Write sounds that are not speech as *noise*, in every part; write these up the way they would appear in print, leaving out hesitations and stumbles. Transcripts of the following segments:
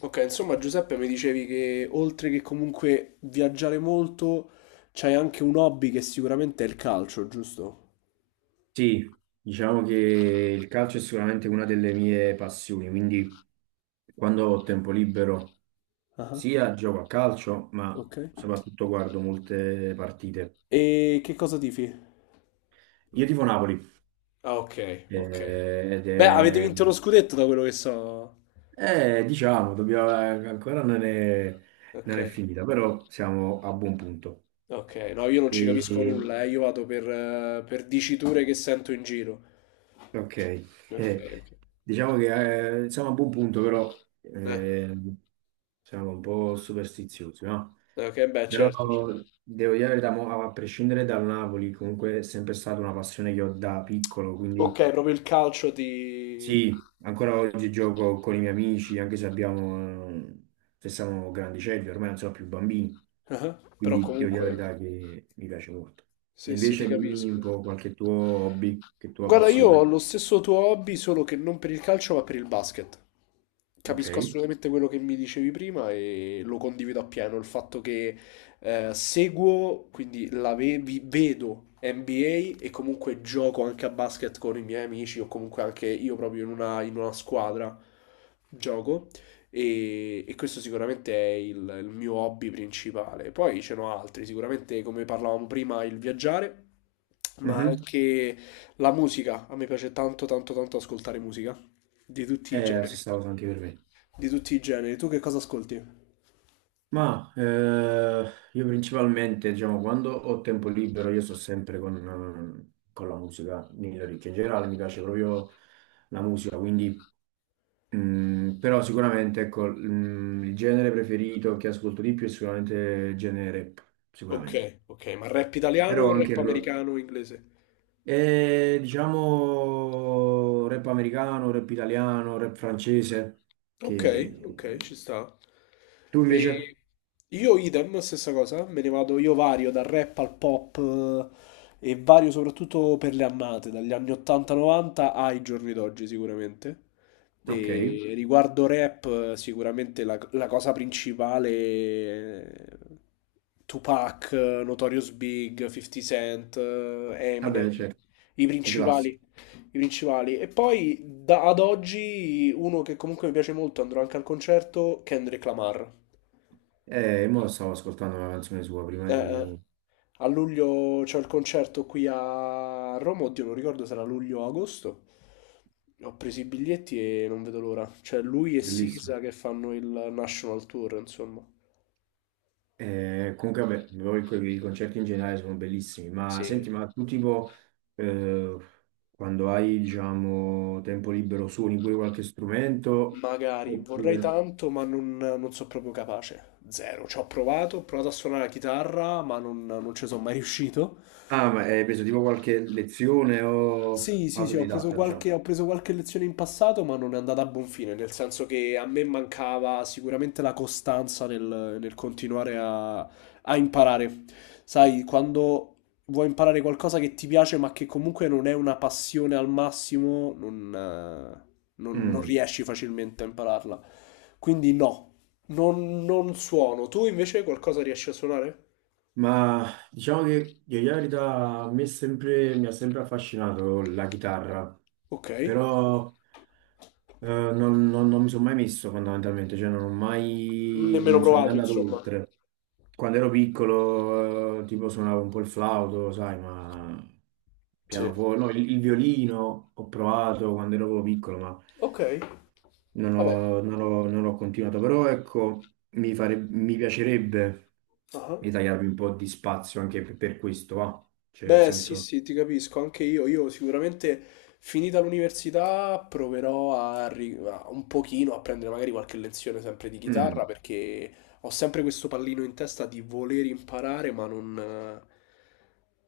Ok, insomma Giuseppe mi dicevi che oltre che comunque viaggiare molto, c'hai anche un hobby che sicuramente è il calcio, giusto? Sì, diciamo che il calcio è sicuramente una delle mie passioni, quindi quando ho tempo libero Ah, sia gioco a calcio, ma ok. soprattutto guardo molte partite. E che cosa tifi? Io tifo Napoli, Ah, ok, ok. eh, ed Beh, avete è, vinto lo scudetto da quello che so. Diciamo, dobbiamo, ancora non è, Ok, non è finita, però siamo a buon punto. ok. No, io non ci capisco E, nulla, eh. Io vado per diciture che sento in giro. ok, *laughs* Ok, eh, ok. diciamo che siamo a buon punto, però Eh, siamo un po' superstiziosi, no? ok, beh, Però certo, certo. devo dire la verità, mo, a prescindere dal Napoli, comunque è sempre stata una passione che ho da piccolo, quindi Ok, proprio il calcio ti... sì, ancora oggi gioco con i miei amici, anche se abbiamo, se siamo grandicelli, ormai non sono più bambini, Ah, però quindi devo dire la comunque... verità che mi piace molto. E Sì, sì, ti invece dimmi un capisco. po' qualche tuo hobby, che tua Guarda, io ho passione. lo stesso tuo hobby, solo che non per il calcio, ma per il basket. Capisco Ok. assolutamente quello che mi dicevi prima e lo condivido appieno. Il fatto che seguo, quindi la vedo NBA e comunque gioco anche a basket con i miei amici o comunque anche io proprio in una squadra gioco. E questo sicuramente è il mio hobby principale. Poi ce n'ho altri, sicuramente come parlavamo prima, il viaggiare, ma Mhm. anche la musica, a me piace tanto tanto tanto ascoltare musica, di tutti i È la generi, stessa cosa anche per me. di tutti i generi. Tu che cosa ascolti? Ma io principalmente, diciamo, quando ho tempo libero, io sto sempre con la musica nelle orecchie. In generale mi piace proprio la musica, quindi, però sicuramente, ecco, il genere preferito che ascolto di più è sicuramente il genere rap, Ok, sicuramente. ok, ma rap italiano Però o rap anche americano o inglese? e, diciamo, rap americano, rap italiano, rap francese, Ok, che. ok, ci sta. Tu invece? E io idem, stessa cosa, me ne vado, io vario dal rap al pop e vario soprattutto per le annate, dagli anni 80-90 ai giorni d'oggi sicuramente. Ok, E riguardo rap, sicuramente la cosa principale è Tupac, Notorious Big, 50 Cent, Eminem, vabbè, certo, i i principali classici. i principali. E poi ad oggi uno che comunque mi piace molto, andrò anche al concerto, Kendrick Lamar. Mo stavo ascoltando una canzone sua prima Mm, di. a luglio c'è il concerto qui a Roma, oddio non ricordo se era luglio o agosto. Ho preso i biglietti e non vedo l'ora. Cioè lui e Bellissimo. Sisa che fanno il National Tour, insomma. Comunque, vabbè, però i concerti in generale sono bellissimi, ma Sì. senti, ma tu tipo, eh, quando hai, diciamo, tempo libero suoni pure qualche strumento? Magari vorrei Oppure. tanto, ma non so proprio capace. Zero. Ci ho provato a suonare la chitarra, ma non ci sono mai riuscito. Ah, ma hai preso tipo qualche lezione o Sì, sì, sì, autodidatta, diciamo? Ho preso qualche lezione in passato, ma non è andata a buon fine, nel senso che a me mancava sicuramente la costanza nel continuare a imparare. Sai, quando vuoi imparare qualcosa che ti piace, ma che comunque non è una passione al massimo, non, non Mm. riesci facilmente a impararla. Quindi no, non suono. Tu invece qualcosa riesci a suonare? Ma diciamo che io la verità a me è sempre, mi ha sempre affascinato la chitarra, Ok, però non mi sono mai messo fondamentalmente, cioè non ho mai, nemmeno no, non sono mai provato, andato insomma. oltre. Quando ero piccolo, tipo suonavo un po' il flauto, sai, ma Sì. pianoforte, no, il violino ho provato quando ero piccolo, ma Ok, non vabbè. ho, non ho- non ho continuato. Però ecco, mi piacerebbe Ah. ritagliarmi un po' di spazio anche per questo, va. Cioè, nel Beh, sì, senso, sì, ti capisco, anche io. Io sicuramente finita l'università proverò un pochino a prendere magari qualche lezione sempre di chitarra mm. perché ho sempre questo pallino in testa di voler imparare, ma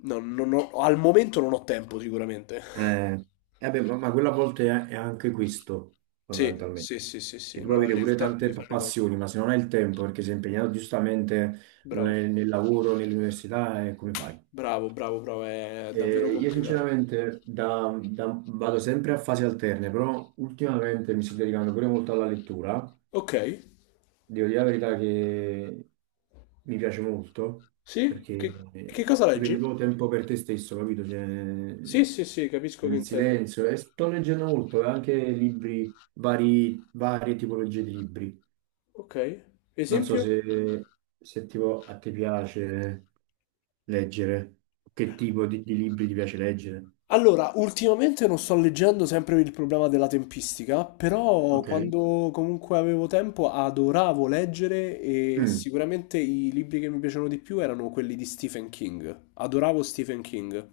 non ho- al momento non ho tempo sicuramente. Eh, eh beh, ma quella a volte è anche questo, Sì, fondamentalmente, sì, sì, sì, che sì, tu puoi non avere avere il pure tempo tante di fare le cose. passioni, ma se non hai il tempo, perché sei impegnato giustamente Bravo, nel lavoro, nell'università, come fai? bravo, bravo, bravo, è davvero Io complicato. sinceramente vado sempre a fasi alterne, però ultimamente mi sto dedicando pure molto alla lettura. Ok, Devo dire la verità che mi piace molto, sì? perché eh, Che cosa ti prendi leggi? proprio tempo per te stesso, capito? Cioè, Sì, sì, sì, capisco che nel intendi. silenzio. E sto leggendo molto, anche libri, varie tipologie di libri. Ok, Non so esempio? se tipo a te piace leggere, che tipo di libri ti piace leggere. Allora, ultimamente non sto leggendo sempre per il problema della tempistica, però Ok. quando comunque avevo tempo adoravo leggere e Mm. sicuramente i libri che mi piacevano di più erano quelli di Stephen King. Adoravo Stephen King.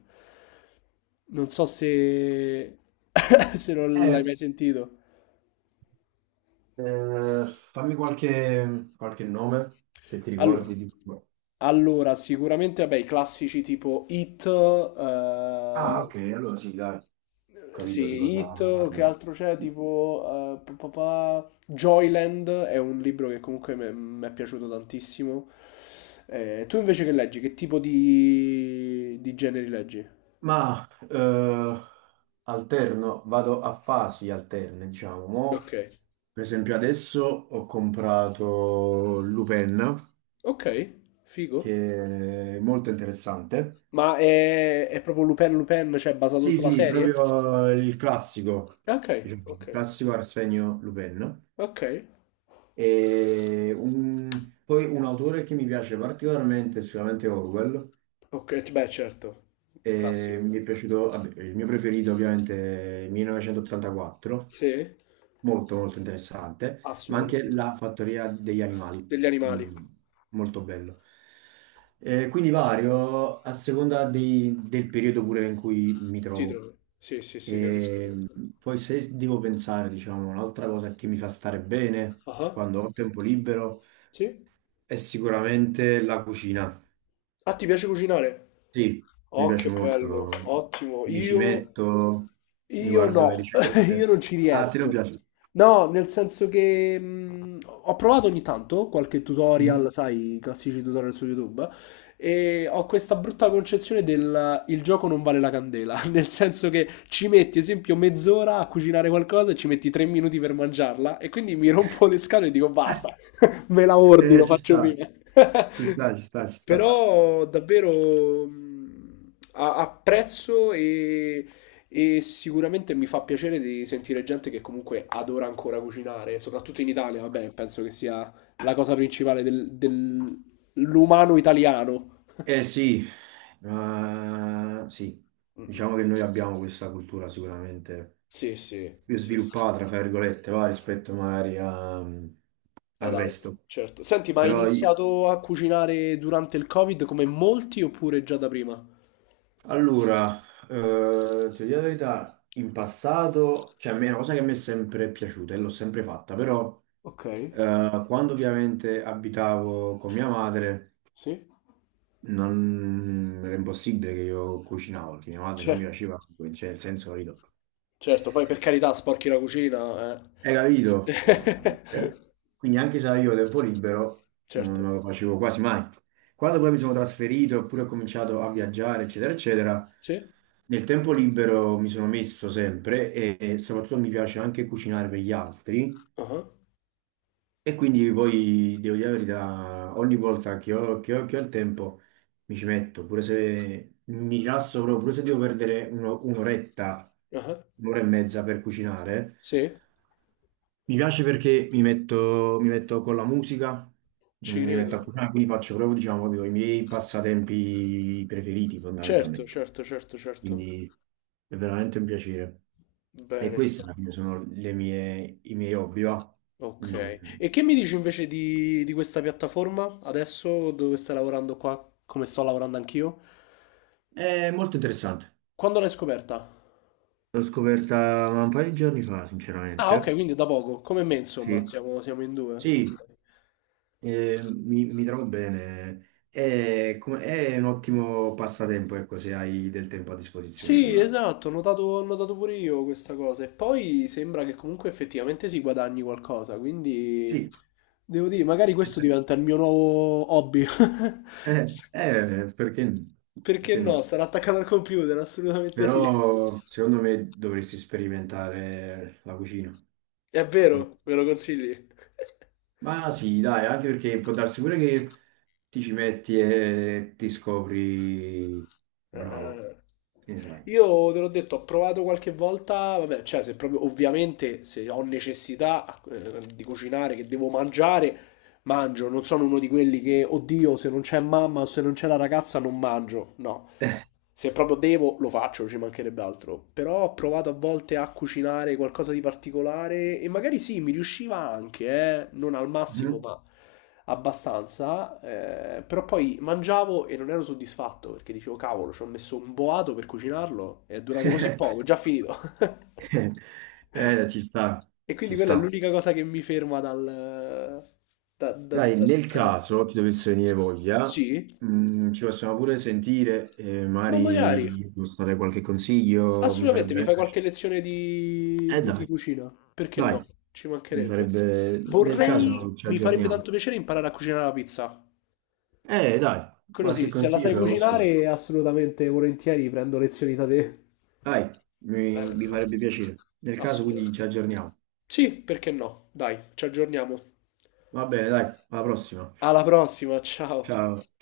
Non so se, *laughs* se non l'hai Eh, mai sentito. eh, Fammi qualche nome, se ti Allo- ricordi di. allora, sicuramente, vabbè, i classici tipo It, Ah, eh. ok, allora sì, dai, ho capito di Sì, cosa Hit, che parliamo. altro c'è? Tipo Joyland è un libro che comunque mi è piaciuto tantissimo. Tu invece che leggi? Che tipo di generi leggi? Ma alterno, vado a fasi alterne, diciamo. Mo Ok, Per esempio, adesso ho comprato Lupin, ok, figo. che è molto interessante. Ma è proprio Lupin Lupin, cioè basato Sì, sulla sì, serie? proprio il classico, Ok, diciamo, ok, il classico Arsenio Lupin. ok, E poi un autore che mi piace particolarmente è sicuramente Orwell. ok, beh certo, E classico. mi è piaciuto, vabbè, il mio preferito ovviamente è 1984, Sì, molto molto interessante, ma anche assolutamente sì. la fattoria degli animali, Degli animali, mm, molto bello. Quindi vario a seconda del periodo pure in cui mi si trovo. trova. Sì, sì, sì, capisco che E intendi. poi se devo pensare, diciamo, un'altra cosa che mi fa stare bene Ah. quando ho tempo libero Sì? è sicuramente la cucina. Ah, ti piace cucinare? Sì, mi Oh, piace che bello, molto, ottimo. mi ci Io, metto, mi Io guardo le no, *laughs* io ricette. non ci Ah, a te non riesco. piace? No, nel senso che ho provato ogni tanto qualche Mhm. tutorial, sai, i classici tutorial su YouTube, e ho questa brutta concezione del il gioco non vale la candela, *laughs* nel senso che ci metti, esempio, mezz'ora a cucinare qualcosa e ci metti tre minuti per mangiarla, e quindi mi rompo le scale e dico basta, *laughs* *laughs* me la ordino, Ci faccio sta. prima. *laughs* Ci sta, ci sta, ci sta. Però davvero apprezzo e sicuramente mi fa piacere di sentire gente che comunque adora ancora cucinare, soprattutto in Italia, vabbè, penso che sia la cosa principale dell'umano italiano. Eh sì, sì, Mm, diciamo che noi abbiamo questa cultura sicuramente sì, sì, più sì, sì. sviluppata, fra virgolette, va, rispetto magari al Ad altro, resto. certo. Senti, ma hai Però io- iniziato a cucinare durante il Covid come molti oppure già da prima? allora, ti dico la verità, in passato, cioè a me è una cosa che mi è sempre piaciuta e l'ho sempre fatta, però Ok, quando ovviamente abitavo con mia madre sì. non era impossibile che io cucinavo perché mia madre non Cioè, mi faceva, cioè nel senso, capito? certo, poi per carità sporchi la cucina, Hai capito? eh. Esattamente. *laughs* Quindi anche se avevo tempo libero, Certo. non lo facevo quasi mai. Quando poi mi sono trasferito, oppure ho cominciato a viaggiare, eccetera, eccetera, Sì? nel tempo libero mi sono messo sempre e soprattutto mi piace anche cucinare per gli altri. Ah, E quindi poi devo dire la verità, ogni volta che ho, che ho il tempo mi ci metto, pure se mi rilasso proprio, pure se devo perdere un'oretta, ah, un'ora e mezza per cucinare. sì, Mi piace perché mi metto con la musica, ci mi metto a credo. cucinare, quindi faccio proprio, diciamo, proprio i miei passatempi preferiti Certo, fondamentalmente. certo, certo, certo. Quindi è veramente un piacere. E Bene. questi alla fine sono i miei hobby, va? Mm. Ok. E che mi dici invece di questa piattaforma adesso dove stai lavorando qua, come sto lavorando anch'io? È molto interessante. Quando l'hai scoperta? L'ho scoperta un paio di giorni fa, Ah, ok, sinceramente. quindi da poco, come me insomma, Sì, siamo, siamo in due. sì, Ok. Mi trovo bene. È un ottimo passatempo, ecco, se hai del tempo a disposizione, Sì, sicuramente. esatto, ho notato pure io questa cosa. E poi sembra che comunque effettivamente si guadagni qualcosa, quindi Sì, devo dire, magari eh questo sì. diventa il mio nuovo hobby. *laughs* eh, eh, perché, Perché perché no? no? Sarà attaccato al computer, assolutamente sì. Però secondo me dovresti sperimentare la cucina. È vero, me lo consigli? *laughs* Ma sì, dai, anche perché può darsi pure che ti ci metti e ti scopri bravo, Ah. che ne sai. Io te l'ho detto, ho provato qualche volta, vabbè, cioè se proprio ovviamente se ho necessità di cucinare, che devo mangiare, mangio, non sono uno di quelli che, oddio, se non c'è mamma o se non c'è la ragazza non mangio, no. Se proprio devo, lo faccio, ci mancherebbe altro. Però ho provato a volte a cucinare qualcosa di particolare e magari sì, mi riusciva anche, non al massimo, ma abbastanza, però poi mangiavo e non ero soddisfatto perché dicevo, cavolo, ci ho messo un boato per cucinarlo e è durato così poco, è già *laughs* finito. *laughs* Ci sta, E quindi ci quella è sta. l'unica cosa che mi ferma dal... da- da- Dai, da- nel dal... caso ti dovesse venire voglia, Sì, ci possiamo pure sentire e ma magari magari, ti posso dare qualche consiglio, mi farebbe assolutamente, mi fai veramente qualche piacere. lezione di, di Dai, cucina, perché no? dai, Ci mi mancherebbe. farebbe. Nel Vorrei, caso ci mi farebbe aggiorniamo. tanto piacere imparare a cucinare la pizza. Dai, Quello qualche sì, se la consiglio sai te lo posso dare. cucinare, assolutamente, volentieri prendo lezioni da te. Dai, mi Bene, mi bene, farebbe piacere. Nel caso quindi assolutamente. ci aggiorniamo. Sì, perché no? Dai, ci aggiorniamo. Va bene, dai, alla prossima. Alla prossima, ciao. Ciao.